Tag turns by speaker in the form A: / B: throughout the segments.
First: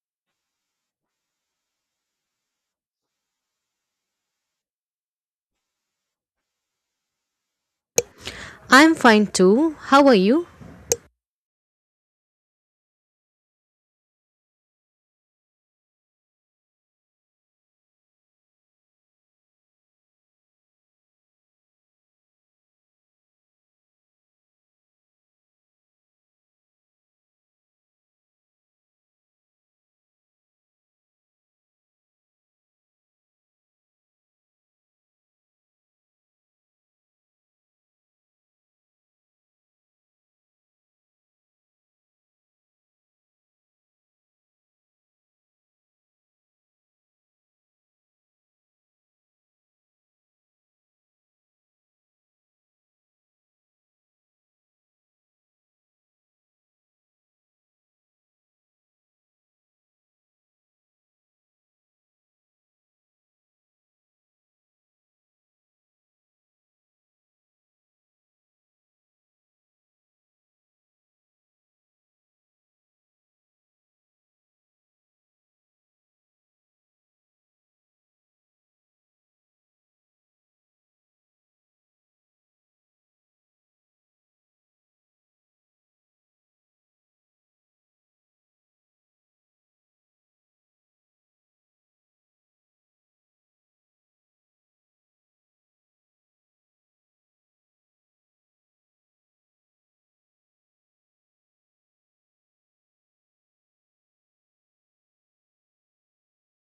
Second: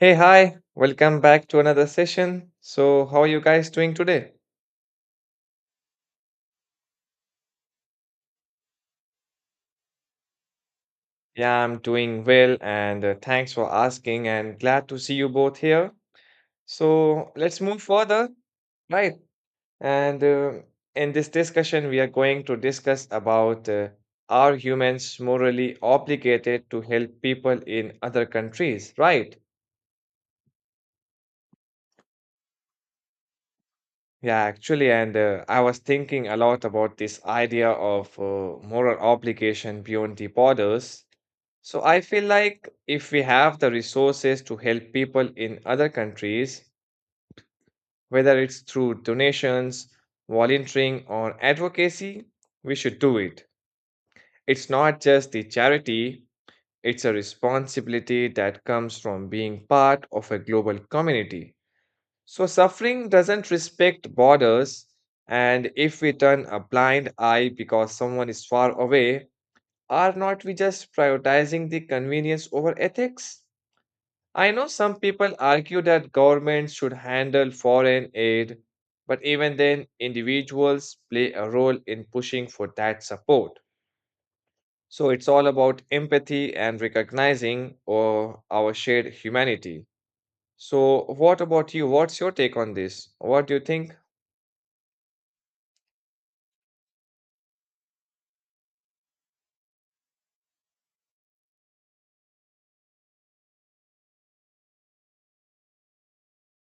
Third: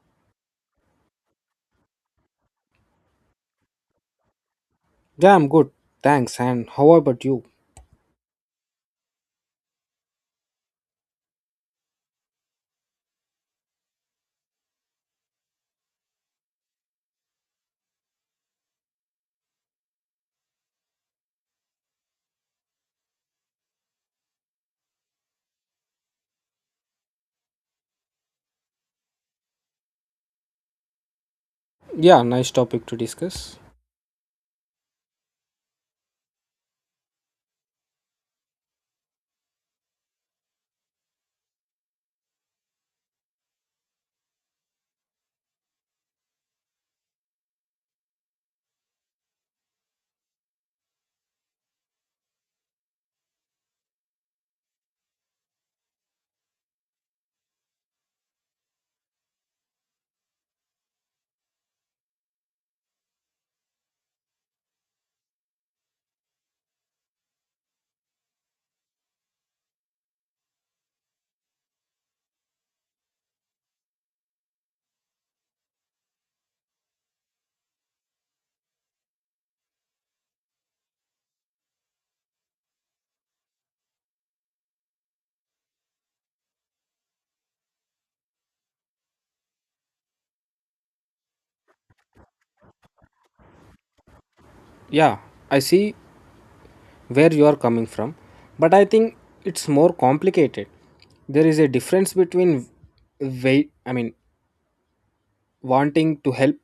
A: Hey, hi, welcome back to another session. So, how are you guys doing today?
B: Yeah, I'm good. Thanks. And how about you?
C: I'm fine too. How are you?
A: Yeah, I'm doing well, and thanks for asking, and glad to see you both here. So, let's move further, right? And in this discussion, we are going to discuss about are humans morally obligated to help people in other countries, right?
B: Yeah, nice topic to discuss.
A: Yeah, actually, and I was thinking a lot about this idea of moral obligation beyond the borders. So I feel like if we have the resources to help people in other countries, whether it's through donations, volunteering, or advocacy, we should do it. It's not just the charity, it's a responsibility that comes from being part of a global community. So, suffering doesn't respect borders, and if we turn a blind eye because someone is far away, are not we just prioritizing the convenience over ethics? I know some people argue that governments should handle foreign aid, but even then, individuals play a role in pushing for that support. So, it's all about empathy and recognizing our shared humanity. So, what about you? What's your take on this? What do you think?
B: Yeah, I see where you are coming from, but I think it's more complicated. There is a difference between wait, I mean, wanting to help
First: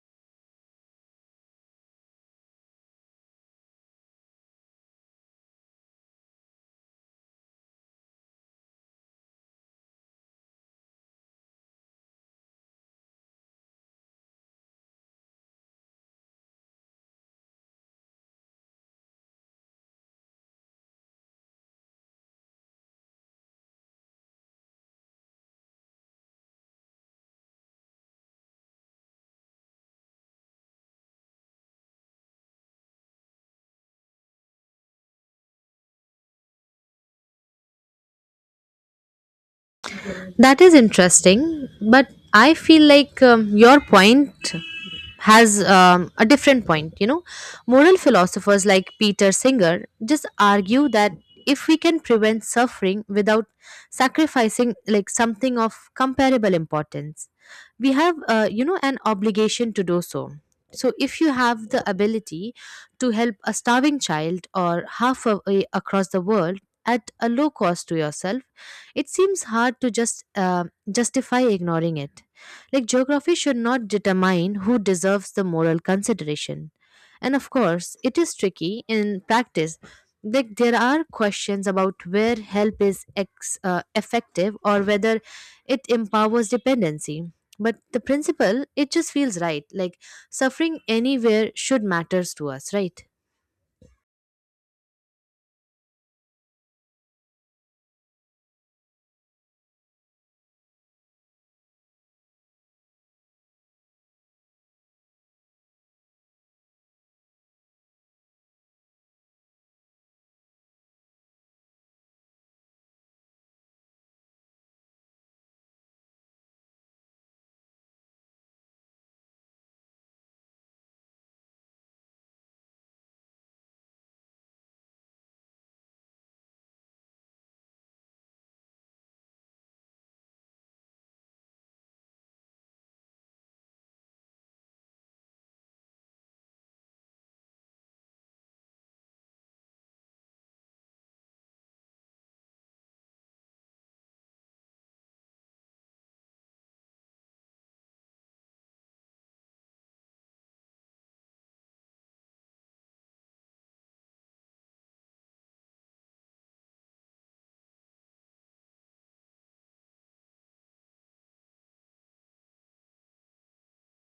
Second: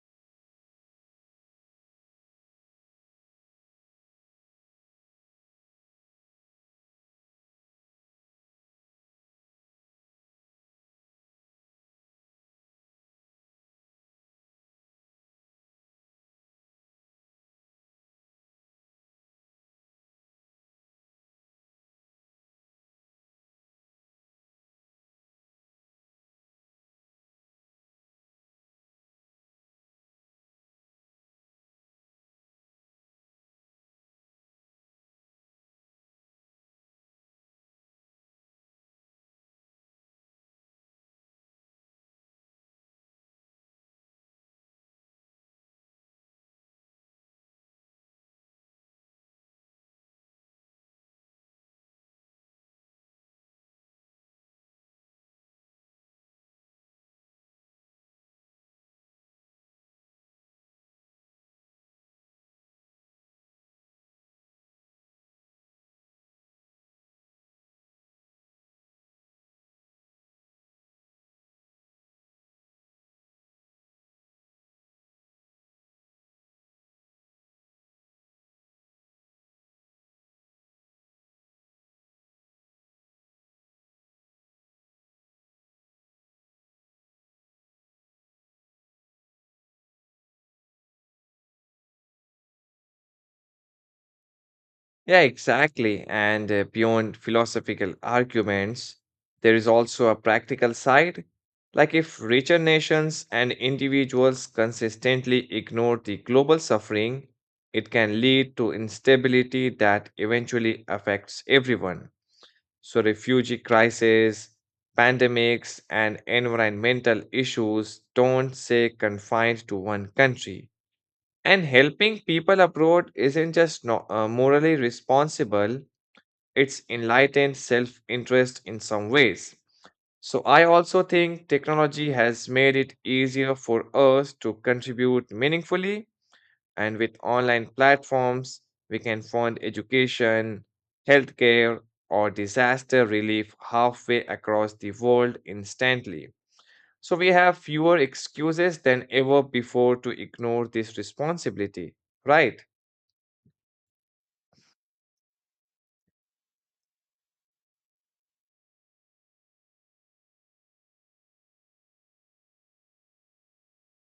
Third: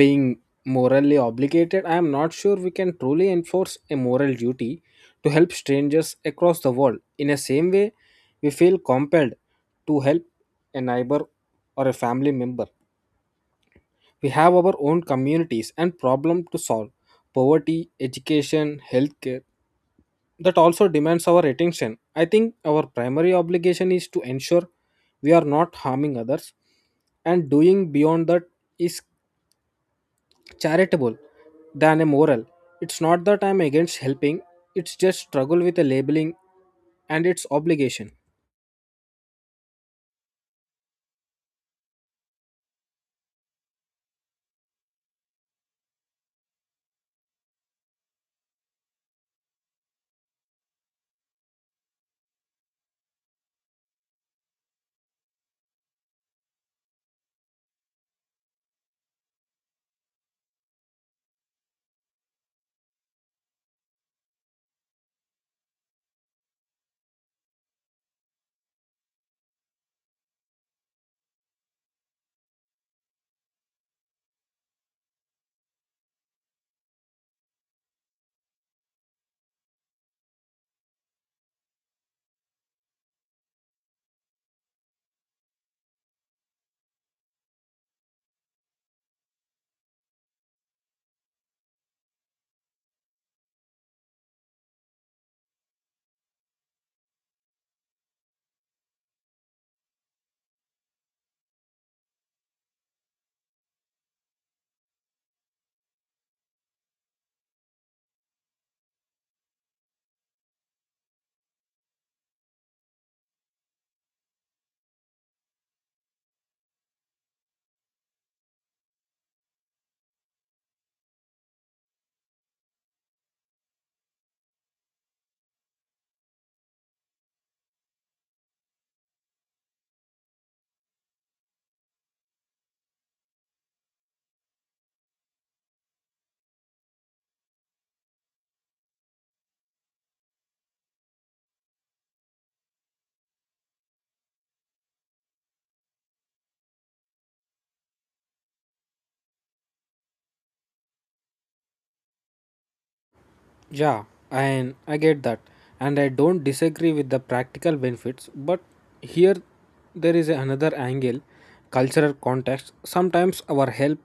B: being morally obligated. I am not sure we can truly enforce a moral duty to help strangers across the world in the same way we feel compelled to help a neighbor or a family member. We have our own communities and problem to solve. Poverty, education, healthcare that also demands our attention. I think our primary obligation is to ensure we are not harming others, and doing beyond that is charitable than a moral. It's not that I'm against helping, it's just struggle with a labeling and its obligation.
C: That is interesting, but I feel like your point has a different point, you know, moral philosophers like Peter Singer just argue that if we can prevent suffering without sacrificing like something of comparable importance, we have you know, an obligation to do so. So if you have the ability to help a starving child or half away across the world at a low cost to yourself, it seems hard to just justify ignoring it. Like geography should not determine who deserves the moral consideration. And of course, it is tricky in practice. Like there are questions about where help is effective or whether it empowers dependency. But the principle, it just feels right. Like suffering anywhere should matters to us, right?
A: Yeah, exactly. And beyond philosophical arguments, there is also a practical side. Like if richer nations and individuals consistently ignore the global suffering, it can lead to instability that eventually affects everyone. So, refugee crises, pandemics, and environmental issues don't stay confined to one country. And helping people abroad isn't just no, morally responsible, it's enlightened self interest in some ways. So, I also think technology has made it easier for us to contribute meaningfully, and with online platforms, we can fund education, healthcare, or disaster relief halfway across the world instantly. So, we have fewer excuses than ever before to ignore this responsibility, right?
B: Yeah, and I get that. And I don't disagree with the practical benefits, but here there is another angle, cultural context. Sometimes our help,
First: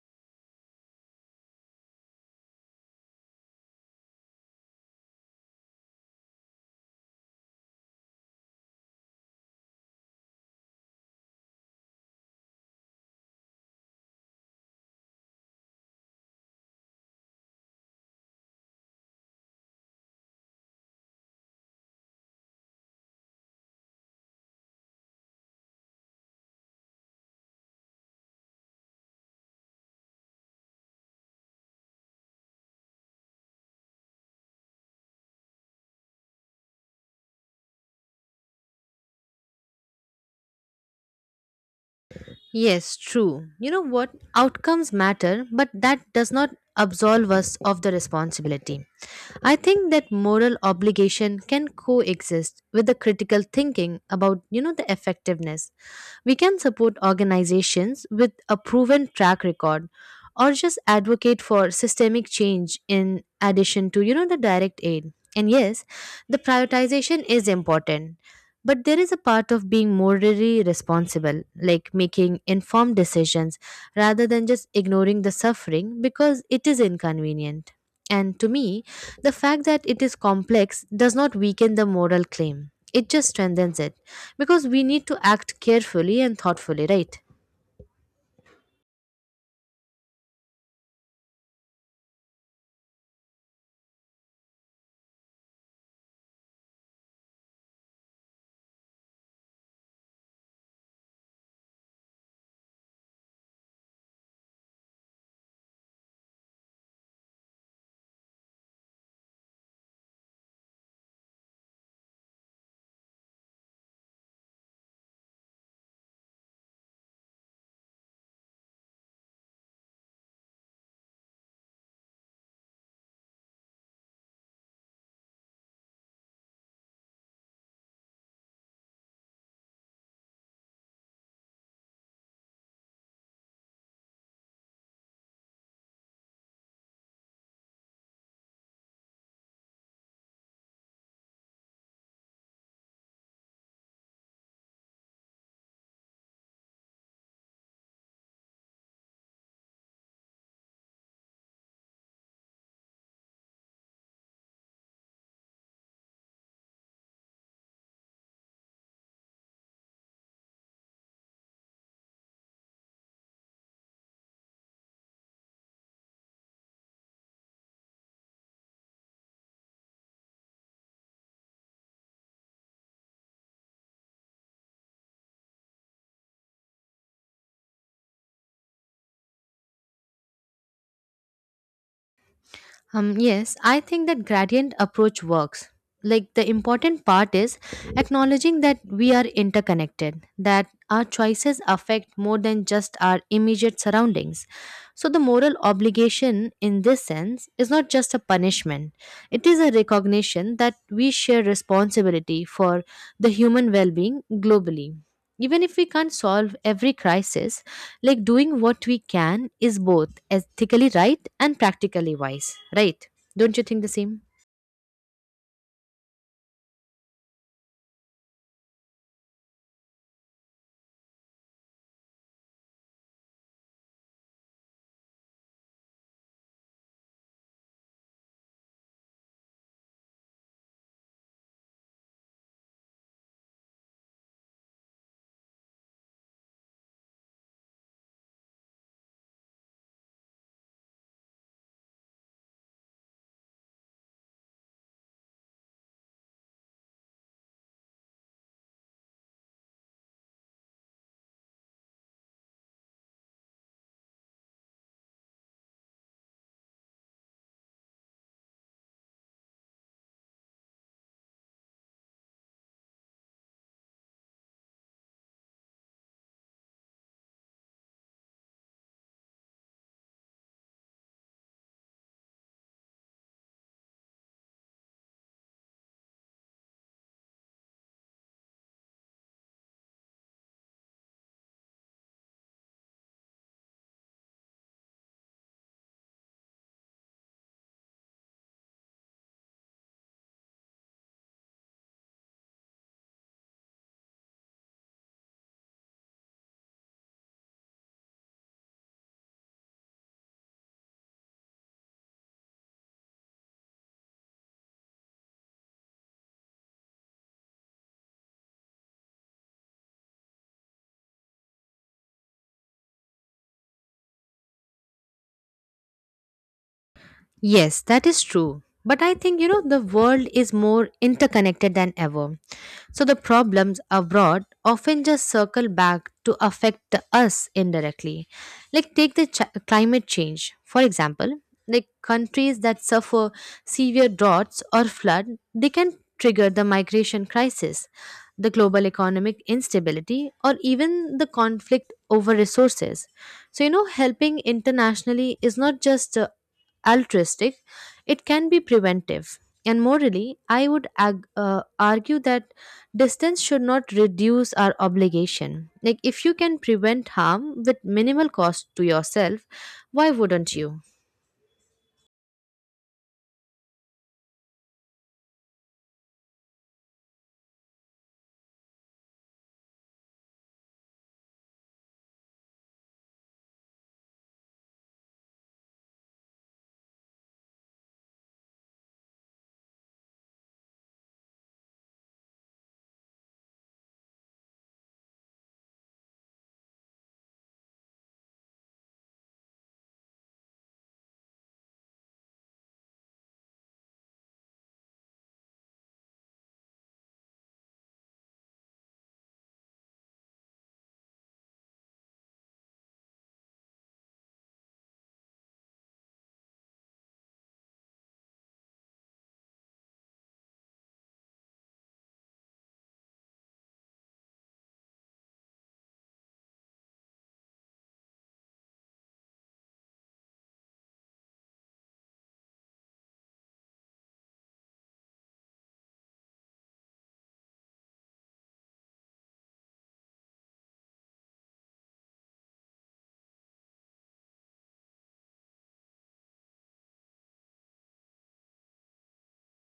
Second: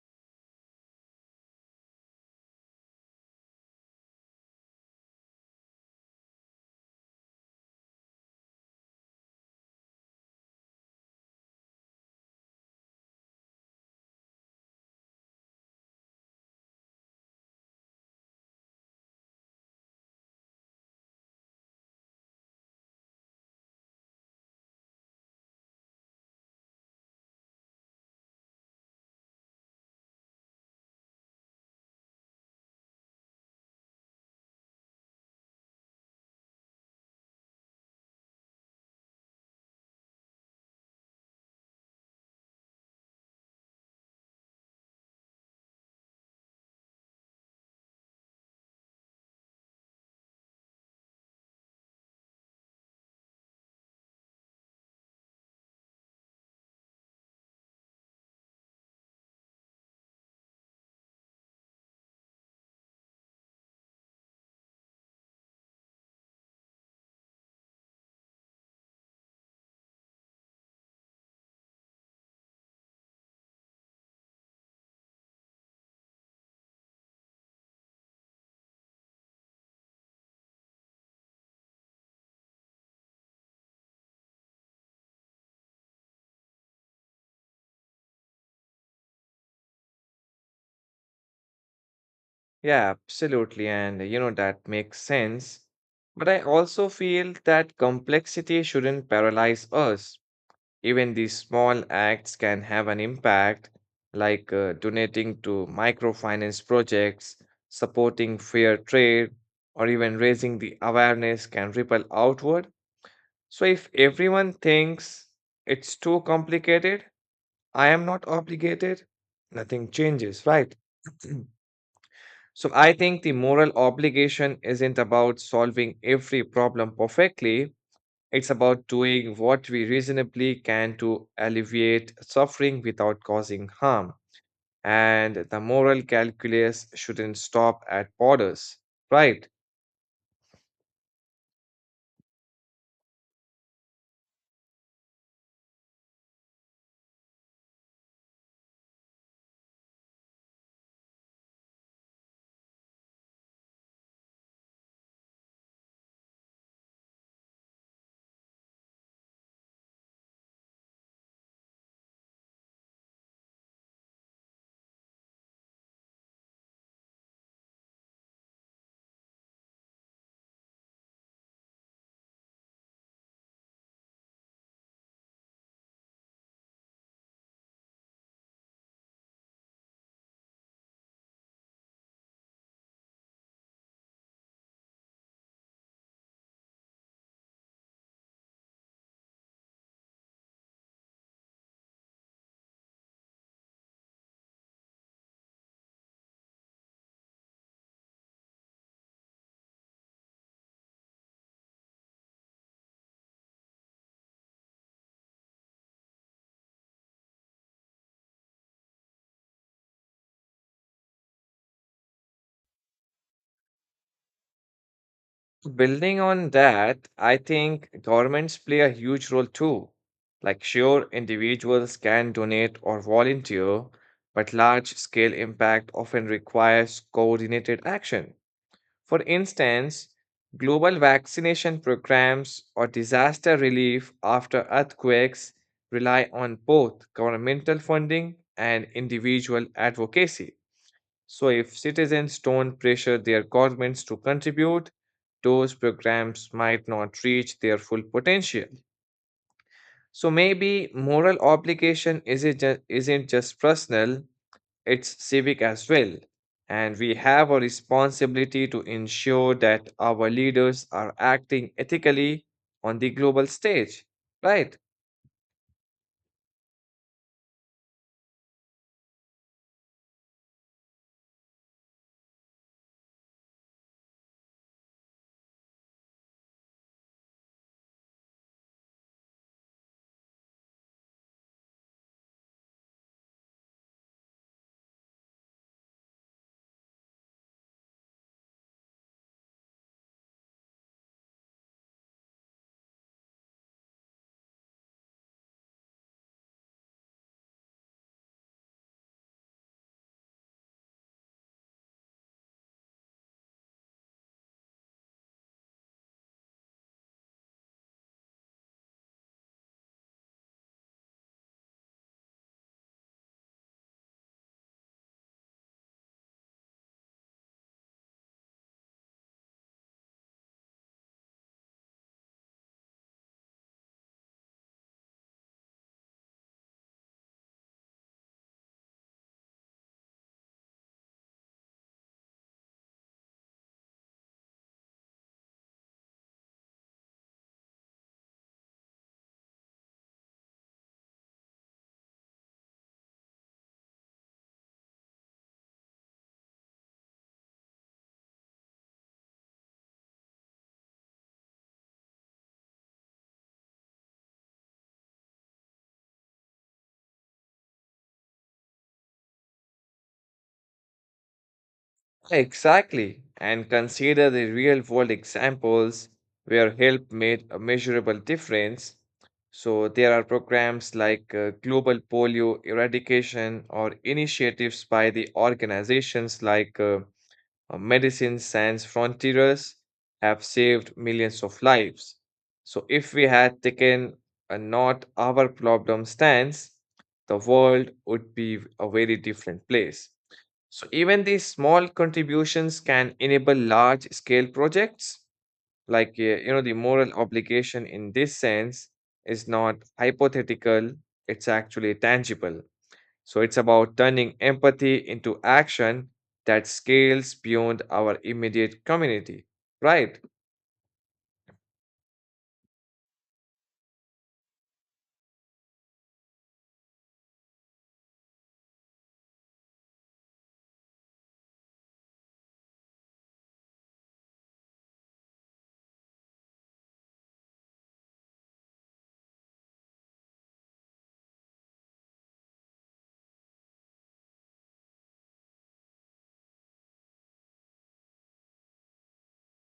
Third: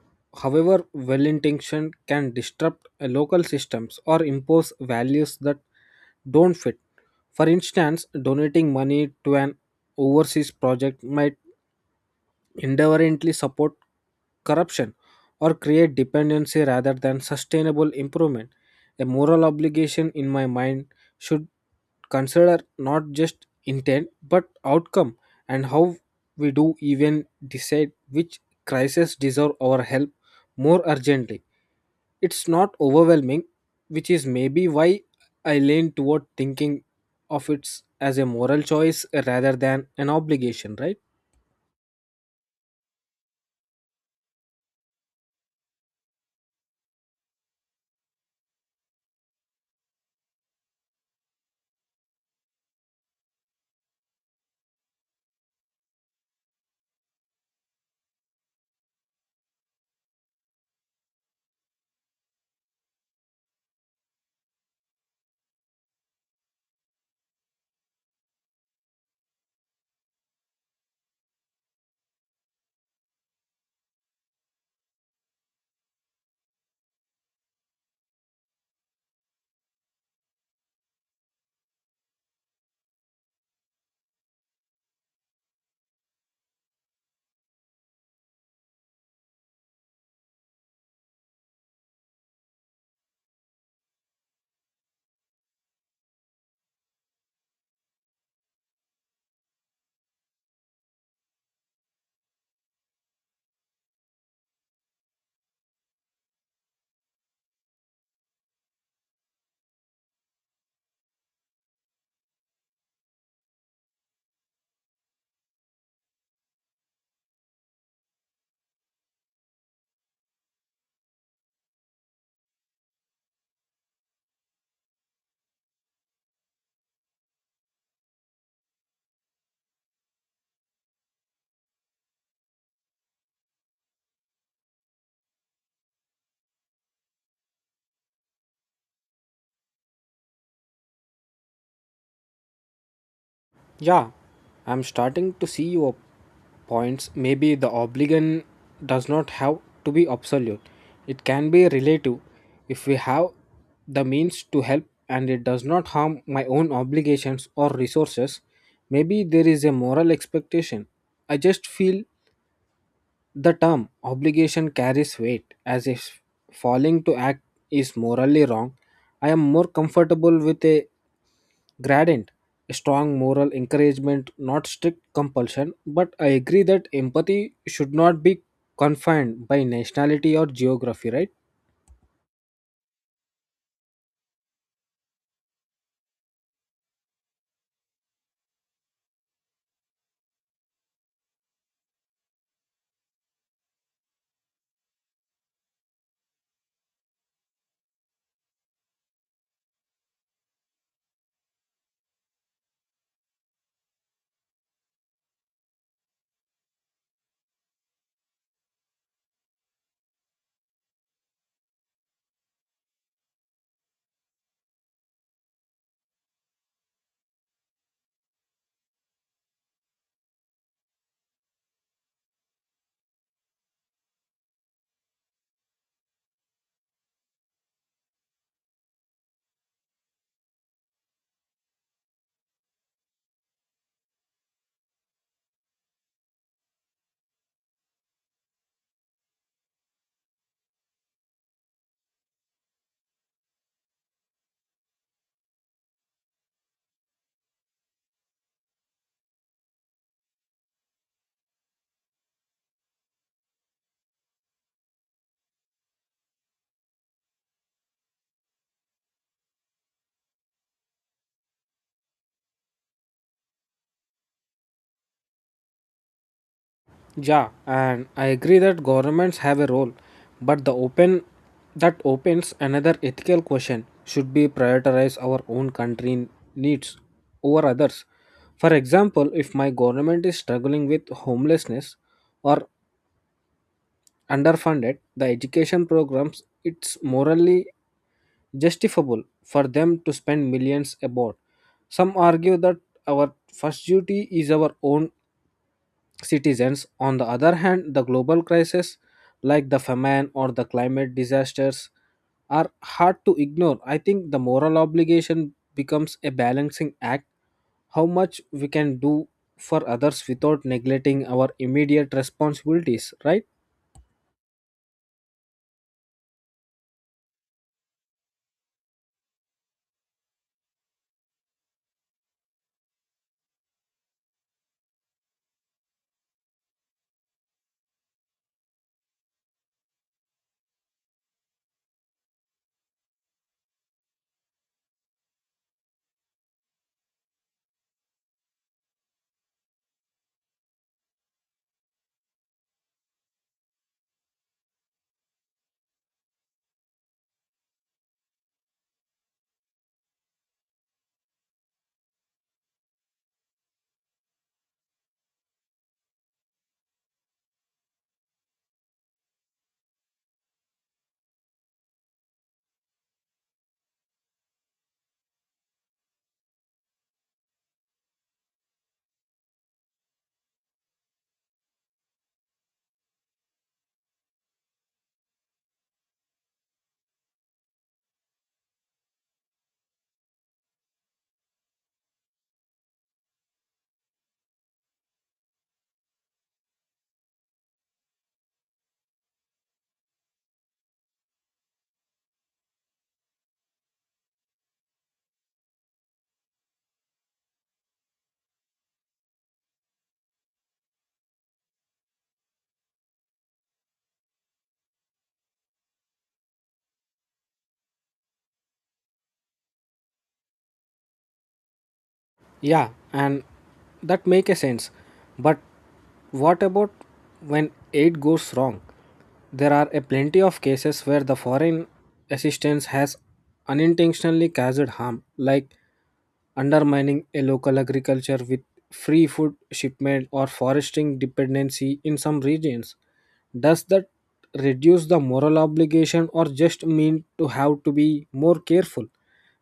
B: however well intentioned, can disrupt local systems or impose values that don't fit. For instance, donating money to an overseas project might indifferently support corruption or create dependency rather than sustainable improvement. A moral obligation, in my mind, should consider not just intent but outcome, and how we do even decide which crises deserve our help more urgently. It's not overwhelming, which is maybe why I lean toward thinking of it as a moral choice rather than an obligation, right?
C: Yes, true. You know what? Outcomes matter, but that does not absolve us of the responsibility. I think that moral obligation can coexist with the critical thinking about, you know, the effectiveness. We can support organizations with a proven track record or just advocate for systemic change in addition to, you know, the direct aid. And yes, the prioritization is important. But there is a part of being morally responsible, like making informed decisions rather than just ignoring the suffering because it is inconvenient. And to me, the fact that it is complex does not weaken the moral claim, it just strengthens it because we need to act carefully and thoughtfully, right?
A: Yeah, absolutely. And you know, that makes sense. But I also feel that complexity shouldn't paralyze us. Even these small acts can have an impact, like donating to microfinance projects, supporting fair trade, or even raising the awareness can ripple outward. So if everyone thinks it's too complicated, I am not obligated, nothing changes, right? So I think the moral obligation isn't about solving every problem perfectly. It's about doing what we reasonably can to alleviate suffering without causing harm. And the moral calculus shouldn't stop at borders, right?
B: Yeah, I'm starting to see your points. Maybe the obligation does not have to be absolute. It can be relative if we have the means to help and it does not harm my own obligations or resources. Maybe there is a moral expectation. I just feel the term obligation carries weight, as if falling to act is morally wrong. I am more comfortable with a gradient, a strong moral encouragement, not strict compulsion, but I agree that empathy should not be confined by nationality or geography, right?
C: Yes, I think that gradient approach works. Like the important part is acknowledging that we are interconnected, that our choices affect more than just our immediate surroundings. So, the moral obligation in this sense is not just a punishment, it is a recognition that we share responsibility for the human well being globally, even if we can't solve every crisis. Like doing what we can is both ethically right and practically wise, right? Don't you think the same?
A: Building on that, I think governments play a huge role too. Like, sure, individuals can donate or volunteer, but large scale impact often requires coordinated action. For instance, global vaccination programs or disaster relief after earthquakes rely on both governmental funding and individual advocacy. So, if citizens don't pressure their governments to contribute, those programs might not reach their full potential. So, maybe moral obligation isn't just personal, it's civic as well. And we have a responsibility to ensure that our leaders are acting ethically on the global stage. Right,
B: Yeah, and I agree that governments have a role, but the open, that opens another ethical question, should be prioritize our own country needs over others. For example, if my government is struggling with homelessness or underfunded the education programs, it's morally justifiable for them to spend millions abroad. Some argue that our first duty is our own citizens. On the other hand, the global crises like the famine or the climate disasters are hard to ignore. I think the moral obligation becomes a balancing act, how much we can do for others without neglecting our immediate responsibilities, right?
C: Yes, that is true, but I think, you know, the world is more interconnected than ever. So the problems abroad often just circle back to affect us indirectly. Like take the climate change, for example, like countries that suffer severe droughts or flood, they can trigger the migration crisis, the global economic instability, or even the conflict over resources. So you know, helping internationally is not just altruistic, it can be preventive. And morally, I would argue that distance should not reduce our obligation. Like, if you can prevent harm with minimal cost to yourself, why wouldn't you?
A: exactly. And consider the real world examples where help made a measurable difference. So, there are programs like global polio eradication or initiatives by the organizations like medicine sans frontiers have saved millions of lives. So, if we had taken a not our problem stance, the world would be a very different place. So, even these small contributions can enable large scale projects. Like, you know, the moral obligation in this sense is not hypothetical, it's actually tangible. So it's about turning empathy into action that scales beyond our immediate community, right?
B: Yeah, and that make a sense. But what about when aid goes wrong? There are a plenty of cases where the foreign assistance has unintentionally caused harm, like undermining a local agriculture with free food shipment or foresting dependency in some regions. Does that reduce the moral obligation, or just mean to have to be more careful?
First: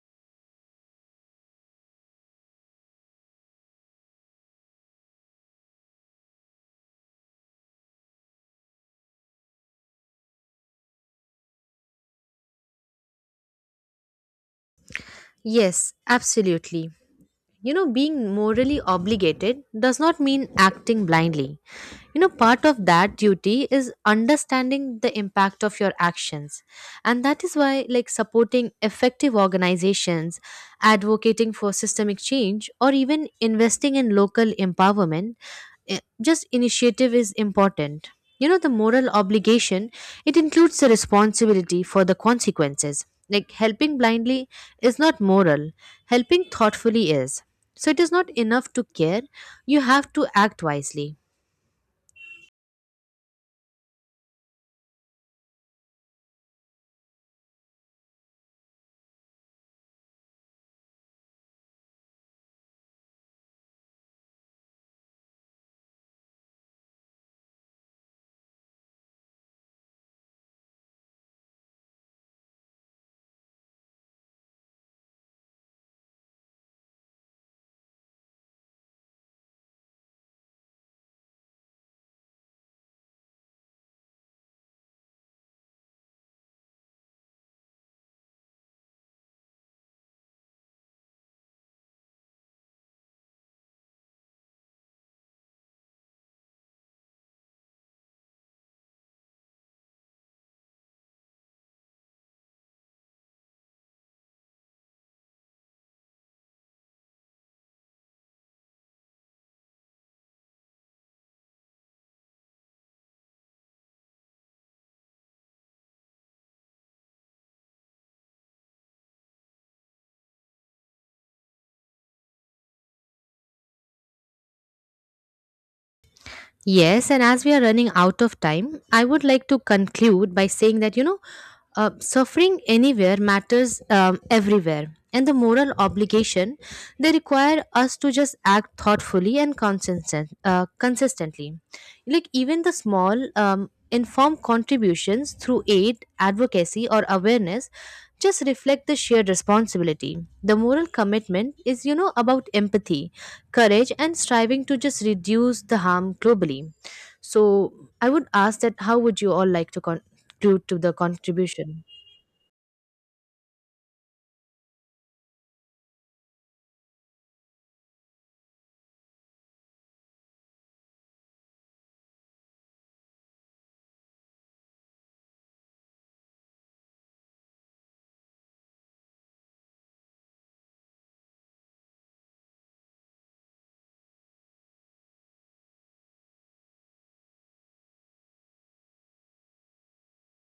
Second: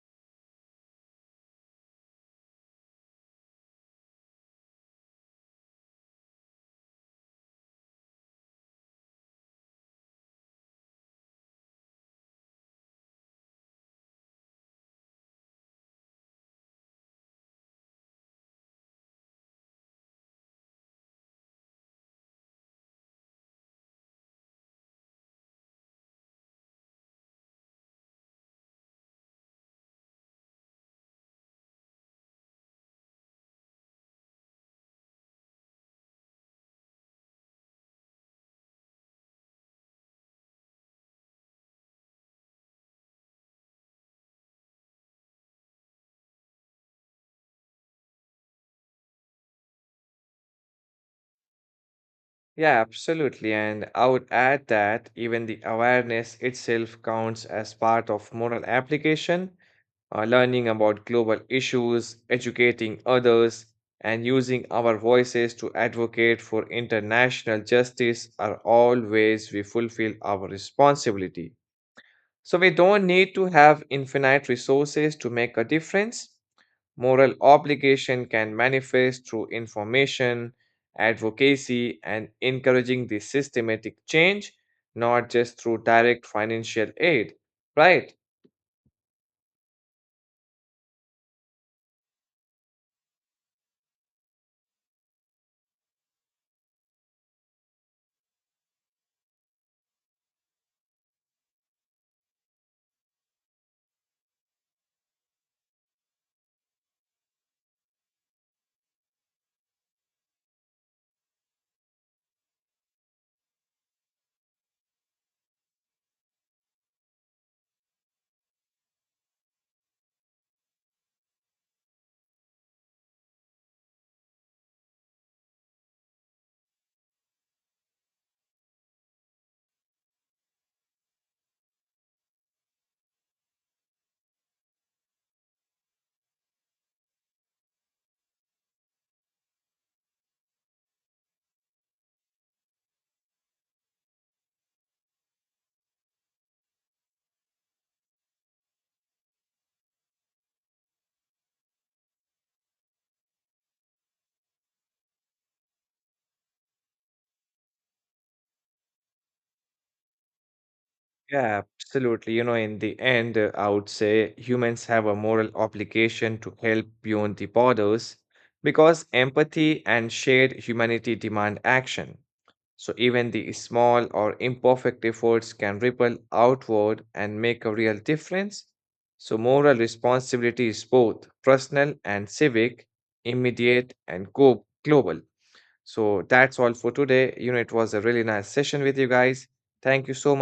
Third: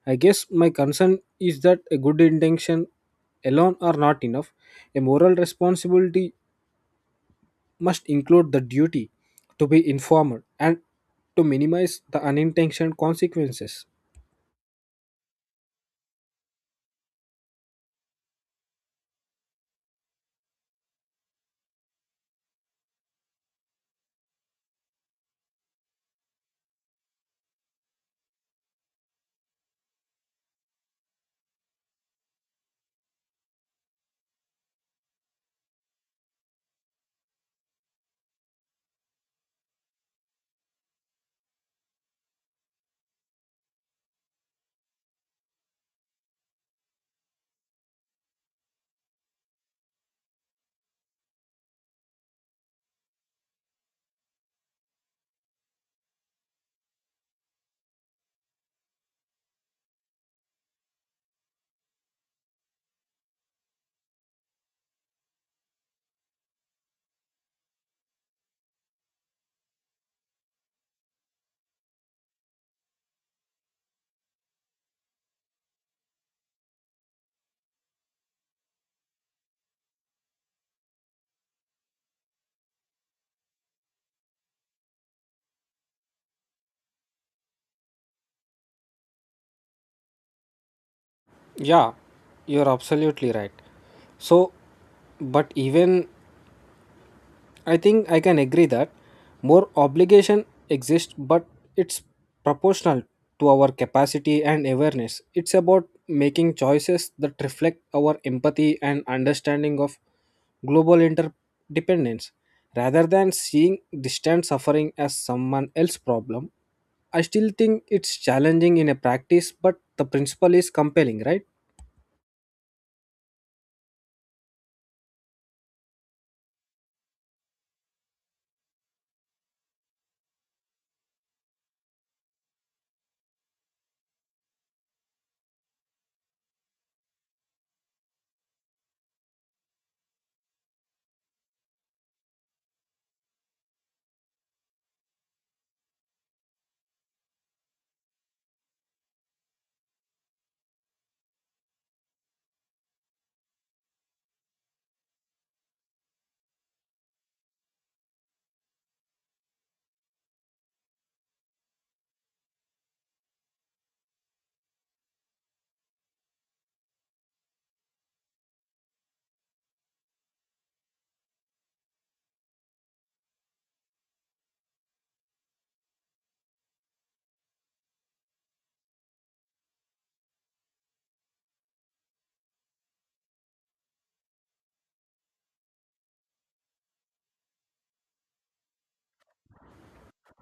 B: I guess my concern is that a good intention alone are not enough. A moral responsibility must include the duty to be informed and to minimize the unintentional consequences.
C: Yes, absolutely. You know, being morally obligated does not mean acting blindly. You know, part of that duty is understanding the impact of your actions. And that is why, like, supporting effective organizations, advocating for systemic change, or even investing in local empowerment, just initiative is important. You know, the moral obligation, it includes the responsibility for the consequences. Like, helping blindly is not moral, helping thoughtfully is. So, it is not enough to care, you have to act wisely.
A: Yeah, absolutely. And I would add that even the awareness itself counts as part of moral application, learning about global issues, educating others, and using our voices to advocate for international justice are all ways we fulfill our responsibility. So we don't need to have infinite resources to make a difference. Moral obligation can manifest through information, advocacy, and encouraging the systematic change, not just through direct financial aid. Right?
B: Yeah, you're absolutely right. So, but even I think I can agree that more obligation exists, but it's proportional to our capacity and awareness. It's about making choices that reflect our empathy and understanding of global interdependence. Rather than seeing distant suffering as someone else's problem, I still think it's challenging in a practice, but the principle is compelling, right?
C: Yes, and as we are running out of time, I would like to conclude by saying that, you know, suffering anywhere matters everywhere. And the moral obligation, they require us to just act thoughtfully and consistently. Like even the small, informed contributions through aid, advocacy, or awareness just reflect the shared responsibility. The moral commitment is, you know, about empathy, courage, and striving to just reduce the harm globally. So I would ask that how would you all like to contribute to the
A: Yeah,
C: contribution?
A: absolutely. You know, in the end, I would say humans have a moral obligation to help beyond the borders because empathy and shared humanity demand action. So even the small or imperfect efforts can ripple outward and make a real difference. So moral responsibility is both personal and civic, immediate and global. So that's all for today. You know, it was a really nice session with you guys. Thank you so much.